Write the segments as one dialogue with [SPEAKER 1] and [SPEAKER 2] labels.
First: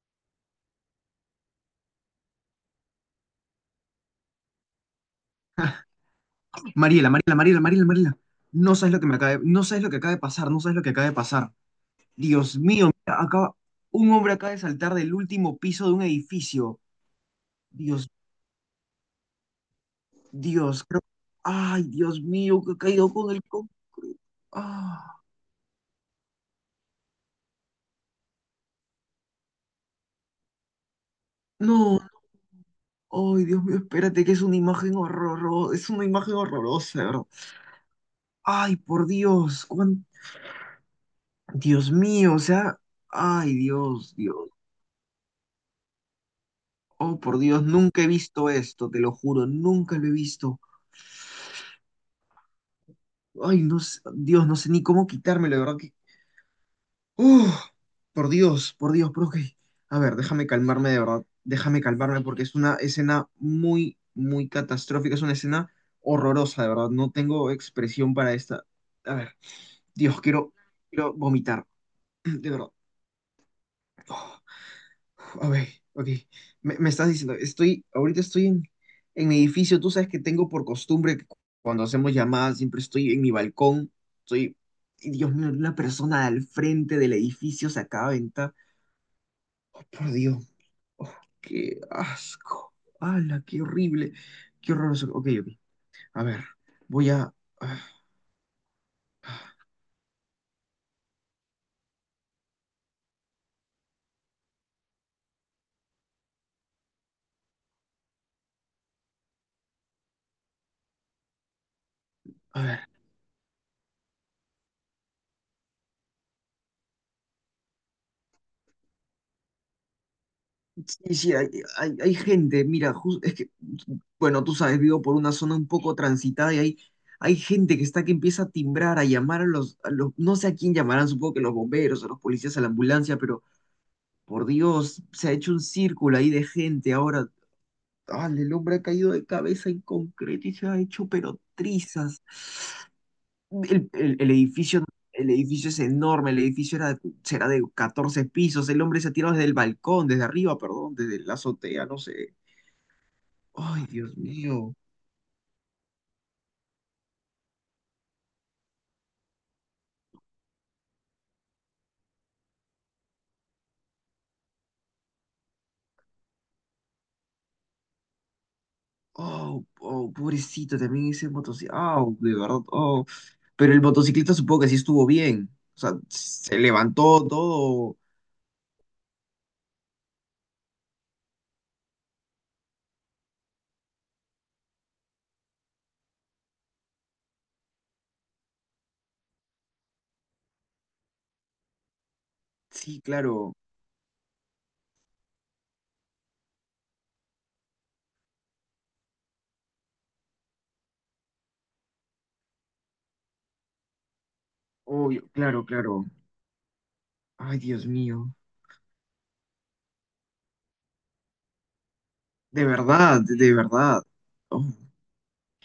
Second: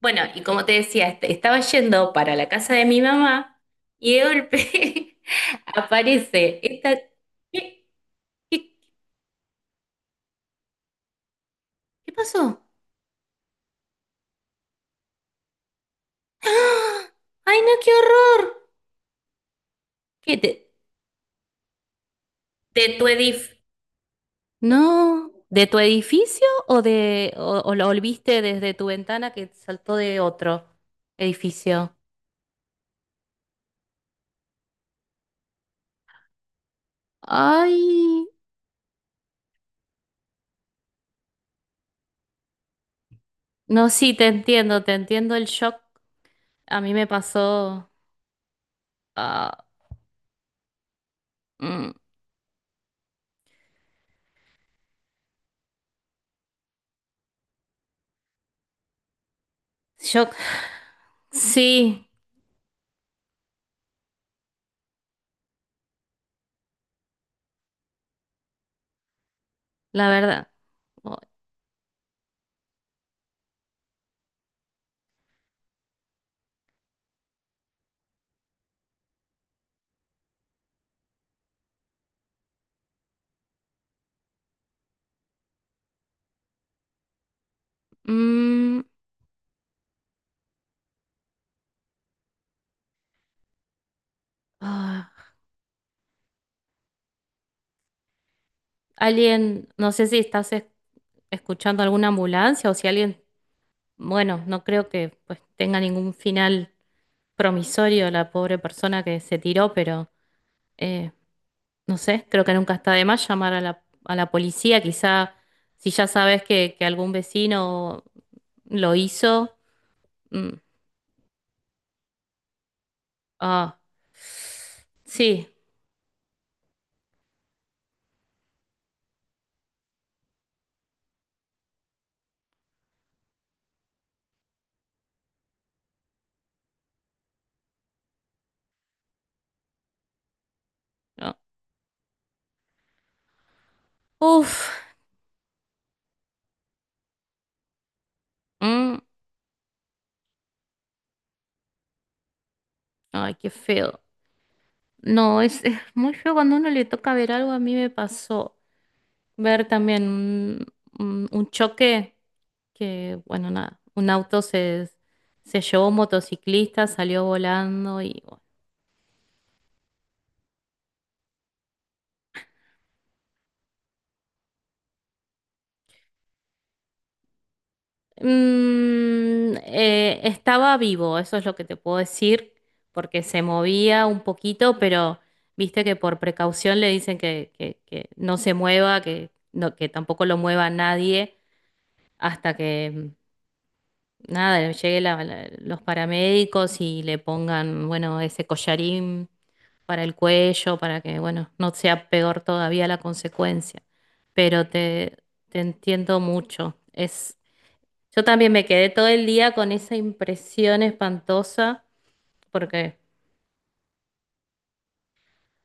[SPEAKER 1] Bueno, y como te decía, estaba yendo para la casa de mi mamá y de golpe aparece esta...
[SPEAKER 2] Mariela, Mariela, Mariela,
[SPEAKER 1] ¿Qué,
[SPEAKER 2] Mariela, Mariela. No
[SPEAKER 1] qué-
[SPEAKER 2] sabes lo que me acaba de, no sabes lo que acaba de pasar, no sabes lo que acaba de pasar.
[SPEAKER 1] qué
[SPEAKER 2] Dios
[SPEAKER 1] pasó?
[SPEAKER 2] mío, mira, acaba, un hombre acaba de saltar del último piso de un edificio.
[SPEAKER 1] ¡Ah! ¡Ay, no, qué
[SPEAKER 2] Dios,
[SPEAKER 1] horror! ¿Qué,
[SPEAKER 2] Dios, creo- ay, Dios mío, que ha
[SPEAKER 1] de tu
[SPEAKER 2] caído con el,
[SPEAKER 1] edif...
[SPEAKER 2] co- ah,
[SPEAKER 1] No, ¿de tu edificio o o lo viste desde tu ventana que saltó de otro edificio?
[SPEAKER 2] no, ay, Dios mío, espérate, que es una imagen horrorosa, es una imagen horrorosa, ¿de verdad?
[SPEAKER 1] Ay,
[SPEAKER 2] Ay, por Dios, cuán- Dios mío, o sea, ay,
[SPEAKER 1] no, sí,
[SPEAKER 2] Dios, Dios,
[SPEAKER 1] te entiendo el shock. A mí me
[SPEAKER 2] oh, por Dios,
[SPEAKER 1] pasó...
[SPEAKER 2] nunca he visto esto, te lo juro,
[SPEAKER 1] ah,
[SPEAKER 2] nunca lo he visto.
[SPEAKER 1] mm,
[SPEAKER 2] Ay, no sé, Dios, no sé ni cómo quitármelo, de verdad que. ¡Uf! Por Dios, por Dios, pero ok. A ver,
[SPEAKER 1] shock.
[SPEAKER 2] déjame calmarme, de verdad. Déjame
[SPEAKER 1] Sí.
[SPEAKER 2] calmarme porque es una escena muy, muy catastrófica. Es una escena horrorosa, de verdad. No tengo expresión para esta. A ver,
[SPEAKER 1] La
[SPEAKER 2] Dios,
[SPEAKER 1] verdad.
[SPEAKER 2] quiero, quiero
[SPEAKER 1] o-
[SPEAKER 2] vomitar, de verdad. ¡Oh! Ok, ok. Me estás diciendo, estoy, ahorita estoy en mi edificio. Tú sabes que tengo por costumbre que cu- cuando hacemos llamadas siempre estoy en mi balcón. Estoy, y Dios mío, una persona al frente del edificio se acaba de entrar.
[SPEAKER 1] mm,
[SPEAKER 2] Oh, por Dios. Oh, qué asco. ¡Hala, qué horrible! Qué horroroso. Ok,
[SPEAKER 1] ah,
[SPEAKER 2] ok. A ver, voy a. ah,
[SPEAKER 1] alguien, no sé si estás escuchando alguna ambulancia o si alguien, bueno, no creo que pues tenga ningún final promisorio la pobre persona que se tiró, pero eh, no sé, creo que
[SPEAKER 2] A
[SPEAKER 1] nunca
[SPEAKER 2] ver.
[SPEAKER 1] está de más llamar a a la policía. Quizá si ya sabes que algún vecino lo hizo. mm,
[SPEAKER 2] Sí, sí, hay gente, mira, jus- es que,
[SPEAKER 1] ah,
[SPEAKER 2] bueno, tú sabes, vivo por una
[SPEAKER 1] sí.
[SPEAKER 2] zona un poco transitada y hay gente que está que empieza a timbrar, a llamar a los- no sé a quién llamarán, supongo que los bomberos, a los policías, a la ambulancia, pero por Dios, se ha hecho un círculo ahí de gente. Ahora, ah, el hombre ha caído de cabeza en concreto y se ha hecho
[SPEAKER 1] No.
[SPEAKER 2] pero trizas. El, el- el
[SPEAKER 1] Uf.
[SPEAKER 2] edificio, el edificio es enorme, el edificio era, será de 14 pisos, el
[SPEAKER 1] mm,
[SPEAKER 2] hombre se ha tirado desde el balcón, desde arriba, perdón, desde la azotea, no sé.
[SPEAKER 1] ay, qué
[SPEAKER 2] Ay,
[SPEAKER 1] feo.
[SPEAKER 2] Dios mío.
[SPEAKER 1] No, es muy feo cuando a uno le toca ver algo. A mí me pasó ver también un, un choque que, bueno, nada, un auto se llevó un motociclista, salió volando y... bueno.
[SPEAKER 2] Oh, oh, pobrecito, también ese motociclista. Oh, de verdad. Oh. Pero el motociclista supongo que sí estuvo bien. O sea, se levantó todo.
[SPEAKER 1] Estaba vivo, eso es lo que te puedo decir, porque se movía un poquito, pero viste que por precaución le dicen que, que no se mueva, que, no, que tampoco lo mueva nadie hasta
[SPEAKER 2] Sí,
[SPEAKER 1] que...
[SPEAKER 2] claro.
[SPEAKER 1] nada, llegue los paramédicos y le pongan, bueno, ese collarín para el cuello, para que, bueno, no sea peor todavía la consecuencia. Pero
[SPEAKER 2] Oh,
[SPEAKER 1] te
[SPEAKER 2] claro, claro.
[SPEAKER 1] entiendo mucho. Es,
[SPEAKER 2] Ay, Dios
[SPEAKER 1] yo
[SPEAKER 2] mío.
[SPEAKER 1] también me quedé todo el día con esa impresión espantosa,
[SPEAKER 2] De
[SPEAKER 1] porque,
[SPEAKER 2] verdad, de verdad. Oh.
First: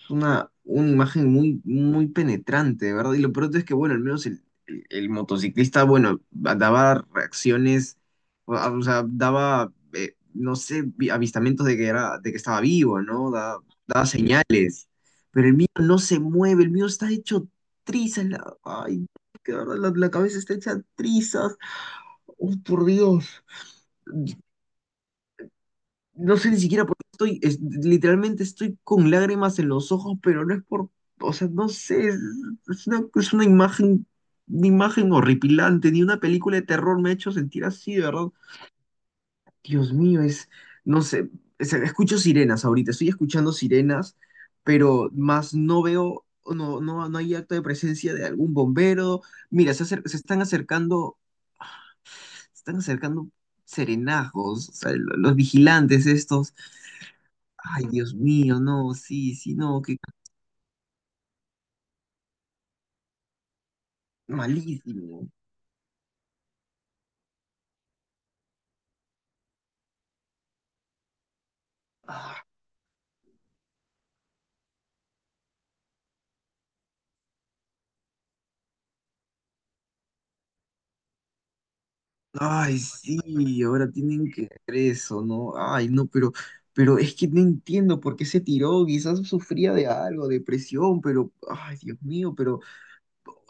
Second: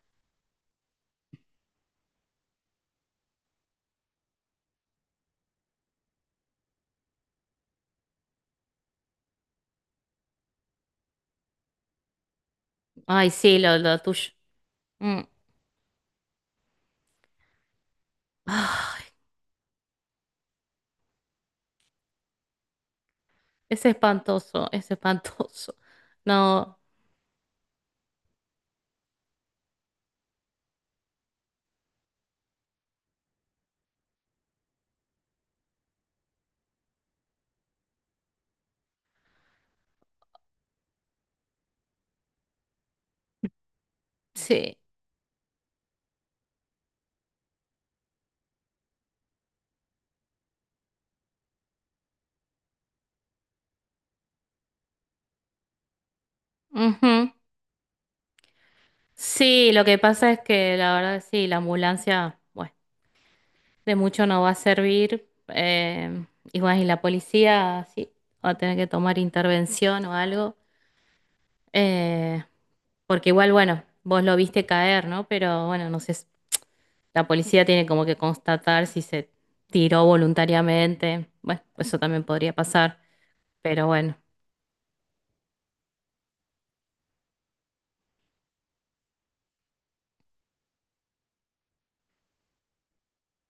[SPEAKER 2] Una imagen muy, muy penetrante, ¿verdad? Y lo peor es que, bueno, al menos el motociclista, bueno, daba reacciones, o sea, daba, no sé, vi- avistamientos de que era, de que estaba vivo,
[SPEAKER 1] ay,
[SPEAKER 2] ¿no? Da-
[SPEAKER 1] sí, lo
[SPEAKER 2] daba
[SPEAKER 1] tuyo.
[SPEAKER 2] señales.
[SPEAKER 1] Mm.
[SPEAKER 2] Pero el mío no se mueve, el mío está hecho trizas. La- ay,
[SPEAKER 1] Ay,
[SPEAKER 2] que de verdad, la cabeza está hecha trizas. Oh, por Dios.
[SPEAKER 1] es espantoso, es espantoso.
[SPEAKER 2] No sé ni
[SPEAKER 1] No,
[SPEAKER 2] siquiera por qué estoy, es- literalmente estoy con lágrimas en los ojos, pero no es por, o sea, no sé, es una imagen horripilante, ni una película de terror me ha hecho sentir así, de verdad. Dios mío, es, no sé, es- escucho sirenas ahorita, estoy escuchando sirenas,
[SPEAKER 1] sí.
[SPEAKER 2] pero más no veo, no, no, no hay acto de presencia de algún bombero. Mira, se, acer- se están acercando serenazgos, o sea, lo- los vigilantes estos.
[SPEAKER 1] Ujú.
[SPEAKER 2] Ay, Dios mío, no, sí, sí,
[SPEAKER 1] Sí,
[SPEAKER 2] no,
[SPEAKER 1] lo que
[SPEAKER 2] que
[SPEAKER 1] pasa es que la verdad sí, la ambulancia, bueno. De mucho no va a
[SPEAKER 2] malísimo.
[SPEAKER 1] servir. Y bueno, y la policía sí va a tener que tomar intervención o algo. eh,
[SPEAKER 2] Ah,
[SPEAKER 1] porque igual, bueno, vos lo viste caer, ¿no? Pero bueno, no sé, la policía tiene como que constatar si se tiró voluntariamente. Bueno, eso también podría
[SPEAKER 2] ay,
[SPEAKER 1] pasar.
[SPEAKER 2] sí,
[SPEAKER 1] Pero
[SPEAKER 2] ahora
[SPEAKER 1] bueno,
[SPEAKER 2] tienen que hacer eso, ¿no? Ay, no, pero es que no entiendo por qué se tiró, quizás sufría de algo, depresión, pero, ay, Dios mío, pero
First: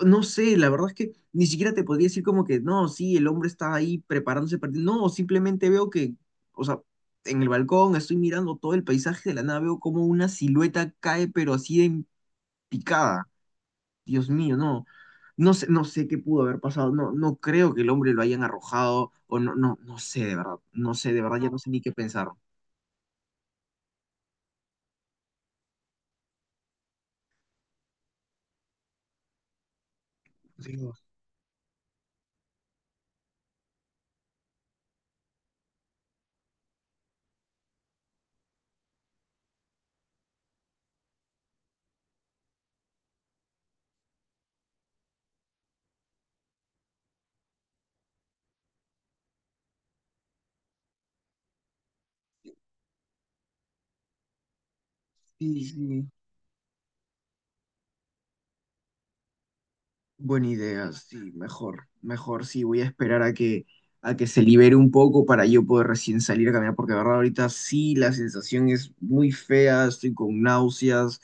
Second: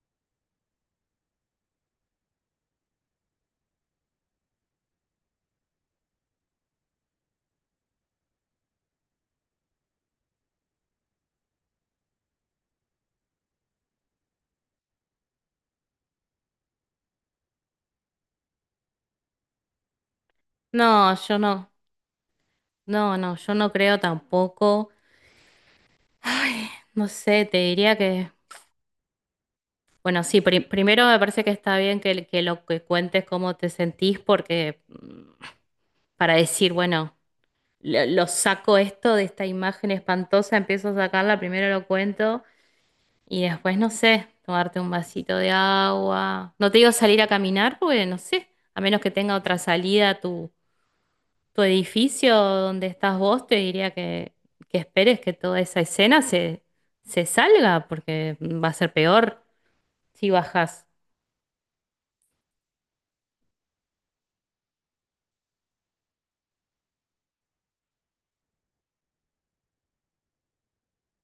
[SPEAKER 2] no sé, la verdad es que ni siquiera te podría decir como que, no, sí, el hombre está ahí preparándose para ti. No, simplemente veo que, o sea, en el balcón estoy mirando todo el paisaje de la nave, veo como una silueta cae, pero así de en picada. Dios mío, no. No sé, no sé qué pudo haber pasado. No, no creo que el hombre lo hayan arrojado. O no, no, no sé de verdad. No
[SPEAKER 1] no,
[SPEAKER 2] sé, de
[SPEAKER 1] yo
[SPEAKER 2] verdad, ya no no, sé
[SPEAKER 1] no,
[SPEAKER 2] ni qué pensar.
[SPEAKER 1] no, no, yo no creo tampoco. No sé, te diría que... Bueno, sí,
[SPEAKER 2] Dios,
[SPEAKER 1] primero me parece que está bien que lo que cuentes cómo te sentís, porque para decir, bueno, lo saco esto de esta imagen espantosa, empiezo a sacarla, primero lo cuento y después, no sé, tomarte un vasito de agua. No te digo salir a caminar, porque no sé, a menos que tenga otra salida a tu, tu edificio donde estás vos, te diría que esperes que toda
[SPEAKER 2] sí,
[SPEAKER 1] esa
[SPEAKER 2] sí.
[SPEAKER 1] escena se, se salga, porque va a ser peor si
[SPEAKER 2] Buena
[SPEAKER 1] bajas.
[SPEAKER 2] idea, sí, mejor, mejor, sí, voy a esperar a que se libere un poco para yo poder recién salir a caminar, porque de verdad ahorita sí la sensación es muy fea, estoy con náuseas,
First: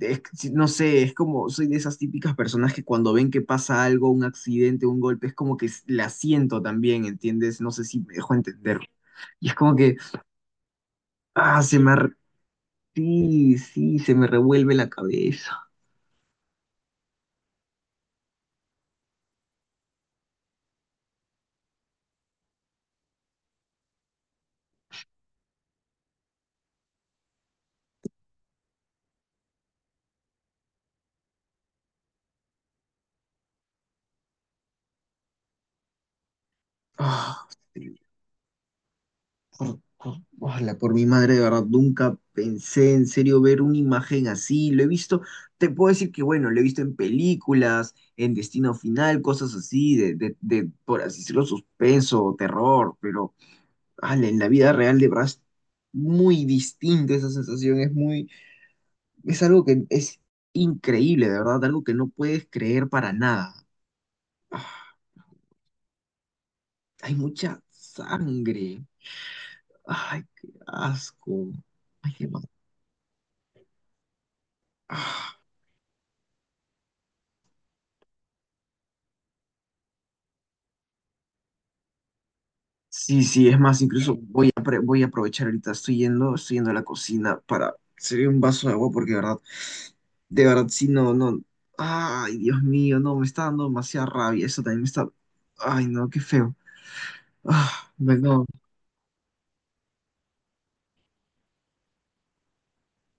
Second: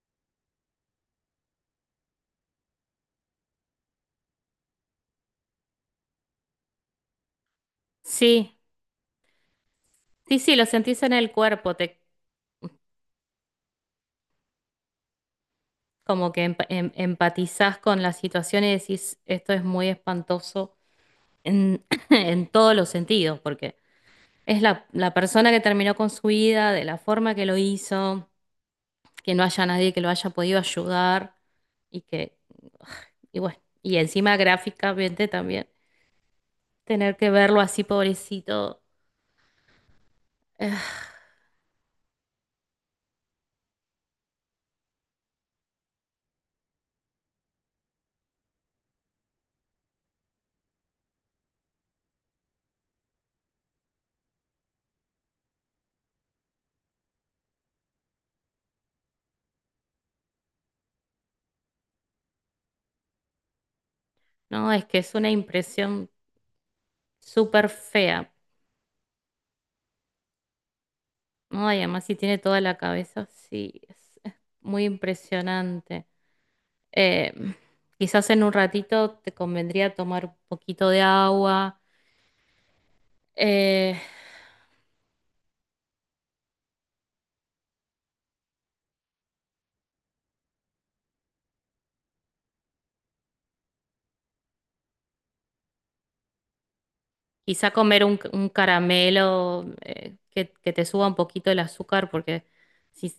[SPEAKER 2] es- sí, no sé, es como, soy de esas típicas personas que cuando ven que pasa algo, un accidente, un golpe, es como que la siento también, ¿entiendes? No sé si me dejo
[SPEAKER 1] Sí.
[SPEAKER 2] entender. Y es como que,
[SPEAKER 1] Sí, sí, lo sentís en el
[SPEAKER 2] ah,
[SPEAKER 1] cuerpo,
[SPEAKER 2] se me,
[SPEAKER 1] te
[SPEAKER 2] ar- sí, sí, se me revuelve la cabeza.
[SPEAKER 1] como que empatizás con la situación y decís, esto es muy espantoso en, en todos los sentidos, porque es la, la persona que terminó con su vida, de la forma que lo hizo, que no haya nadie que lo haya podido ayudar y que, y bueno, y encima gráficamente también, tener que
[SPEAKER 2] Ah,
[SPEAKER 1] verlo así
[SPEAKER 2] sí.
[SPEAKER 1] pobrecito,
[SPEAKER 2] Por-
[SPEAKER 1] eh,
[SPEAKER 2] ojalá, por mi madre, de verdad, nunca pensé en serio ver una imagen así. Lo he visto, te puedo decir que, bueno, lo he visto en películas, en Destino Final, cosas así, de, por así decirlo, suspenso, terror, pero ala, en la vida real de verdad es muy distinta esa sensación, es muy, es algo que es increíble, de verdad, algo que no puedes creer para nada. Ah,
[SPEAKER 1] no, es que es una impresión
[SPEAKER 2] hay mucha
[SPEAKER 1] súper fea.
[SPEAKER 2] sangre. Ay, qué asco.
[SPEAKER 1] Ay, además
[SPEAKER 2] Ay,
[SPEAKER 1] si
[SPEAKER 2] qué
[SPEAKER 1] tiene
[SPEAKER 2] mal.
[SPEAKER 1] toda la cabeza, sí, es muy impresionante. Eh, quizás en un ratito te convendría tomar un poquito de agua,
[SPEAKER 2] Sí, sí, es más,
[SPEAKER 1] eh,
[SPEAKER 2] incluso voy a, apre- voy a aprovechar ahorita, estoy yendo a la cocina para servir un vaso de agua porque de verdad, sí, no, no, ay, Dios mío, no, me está dando demasiada rabia, eso también me está, ay, no, qué feo.
[SPEAKER 1] quizá
[SPEAKER 2] Ah,
[SPEAKER 1] comer
[SPEAKER 2] bueno,
[SPEAKER 1] un caramelo que te suba un poquito el azúcar, porque si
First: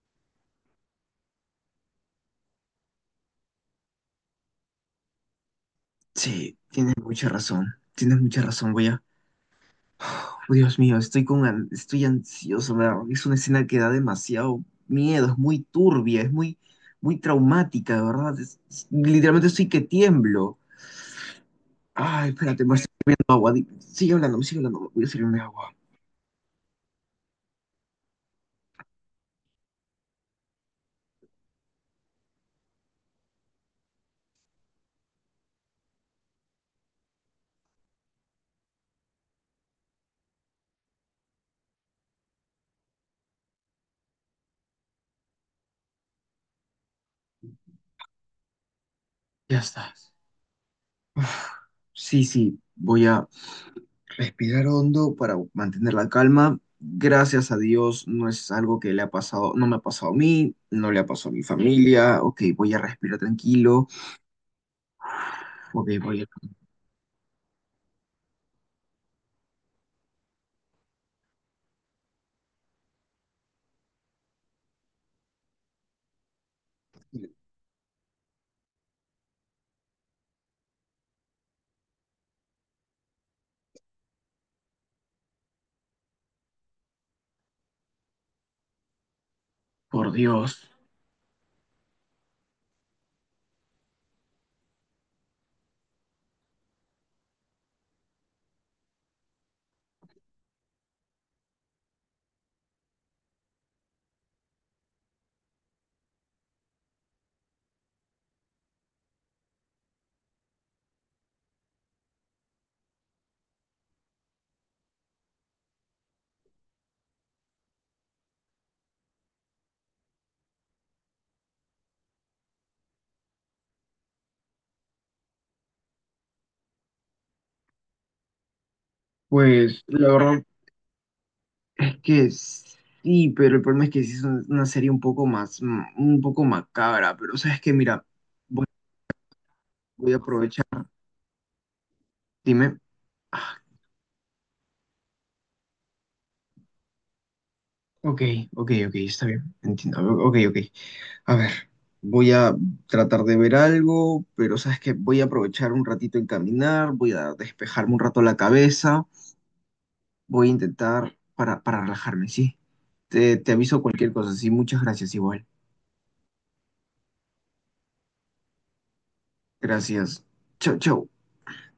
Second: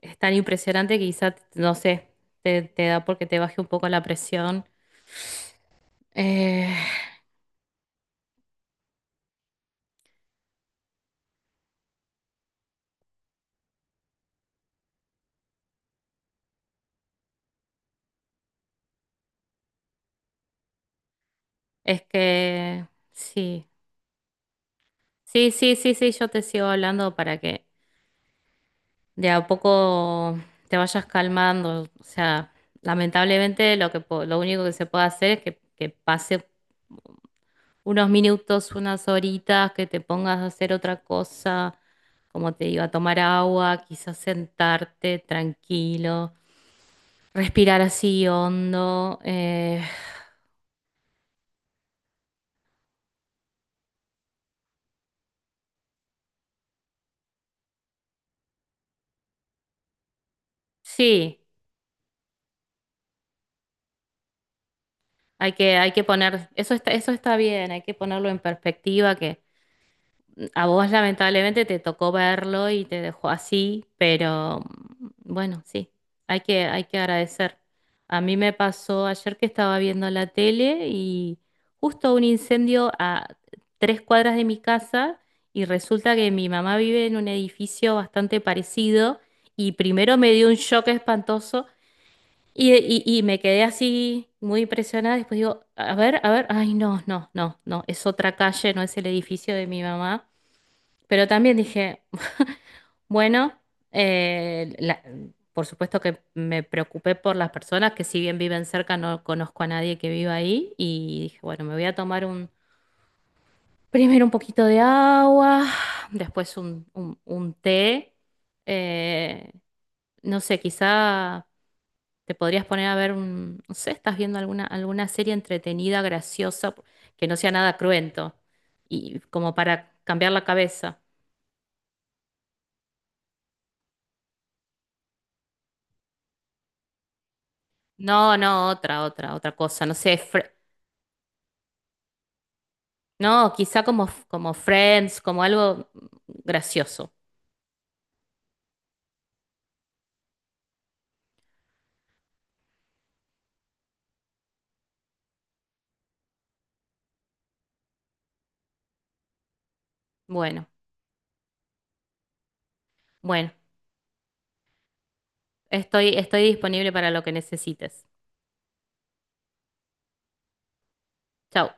[SPEAKER 1] es tan impresionante, quizá, no sé, te da porque te baje un poco la presión.
[SPEAKER 2] sí,
[SPEAKER 1] Eh,
[SPEAKER 2] tienes mucha razón, voy a, oh, Dios mío, estoy con, an- estoy ansioso, me da- es una escena que da demasiado miedo, es muy turbia, es muy, muy traumática, de verdad, es- literalmente estoy que tiemblo.
[SPEAKER 1] es
[SPEAKER 2] Ay, espérate, me
[SPEAKER 1] que
[SPEAKER 2] estoy bebiendo agua.
[SPEAKER 1] sí,
[SPEAKER 2] Di- sigue hablando, me sigue hablando. Voy a servirme
[SPEAKER 1] sí,
[SPEAKER 2] agua.
[SPEAKER 1] sí, sí, sí, yo te sigo hablando para que de a poco te vayas calmando. O sea, lamentablemente lo que lo único que se puede hacer es que pase unos minutos, unas horitas, que te pongas a hacer otra cosa, como te digo, a tomar agua, quizás sentarte tranquilo, respirar así hondo.
[SPEAKER 2] Ya estás. Uf, sí, sí, voy a respirar hondo para mantener la calma. Gracias a Dios, no es algo que le ha pasado, no me ha pasado a mí, no le ha pasado a
[SPEAKER 1] Sí,
[SPEAKER 2] mi familia. Ok, voy a respirar tranquilo. Ok,
[SPEAKER 1] hay que
[SPEAKER 2] voy a...
[SPEAKER 1] poner, eso está bien, hay que ponerlo en perspectiva que a vos lamentablemente te tocó verlo y te dejó así, pero mm, bueno, sí, hay que agradecer. A mí me pasó ayer que estaba viendo la tele y justo un incendio a tres cuadras de mi casa y resulta que mi mamá vive en un edificio bastante parecido y
[SPEAKER 2] Por
[SPEAKER 1] primero me dio un
[SPEAKER 2] Dios.
[SPEAKER 1] shock espantoso y me quedé así muy impresionada. Después digo, a ver, ay no, no, no, no, es otra calle, no es el edificio de mi mamá. Pero también dije, bueno, eh, la- por supuesto que me preocupé por las personas que si bien viven cerca, no conozco a nadie que viva ahí. Y dije, bueno, me voy a tomar un, primero un poquito de agua, después un, un té. eh, no sé, quizá te podrías poner a ver un, no sé, estás viendo alguna, alguna serie entretenida, graciosa, que no sea nada cruento, y como
[SPEAKER 2] Pues
[SPEAKER 1] para
[SPEAKER 2] la
[SPEAKER 1] cambiar
[SPEAKER 2] verdad
[SPEAKER 1] la cabeza.
[SPEAKER 2] es que sí, pero el problema es que sí es un- una serie un poco más, un poco macabra. Pero sabes que mira,
[SPEAKER 1] No, no, otra, otra, otra cosa. No sé,
[SPEAKER 2] voy a aprovechar. Dime.
[SPEAKER 1] no,
[SPEAKER 2] Ah,
[SPEAKER 1] quizá como, como Friends, como algo gracioso.
[SPEAKER 2] ok, ok, ok, está bien, entiendo. Ok, ok. A ver, voy a tratar de ver algo, pero sabes que voy a aprovechar un ratito en caminar, voy a despejarme un rato la cabeza, voy a
[SPEAKER 1] Bueno,
[SPEAKER 2] intentar para relajarme, ¿sí? Te,
[SPEAKER 1] bueno,
[SPEAKER 2] te aviso cualquier cosa, sí, muchas gracias igual.
[SPEAKER 1] estoy, estoy disponible para lo que necesites.
[SPEAKER 2] Gracias. Chau, chau.
[SPEAKER 1] Chau.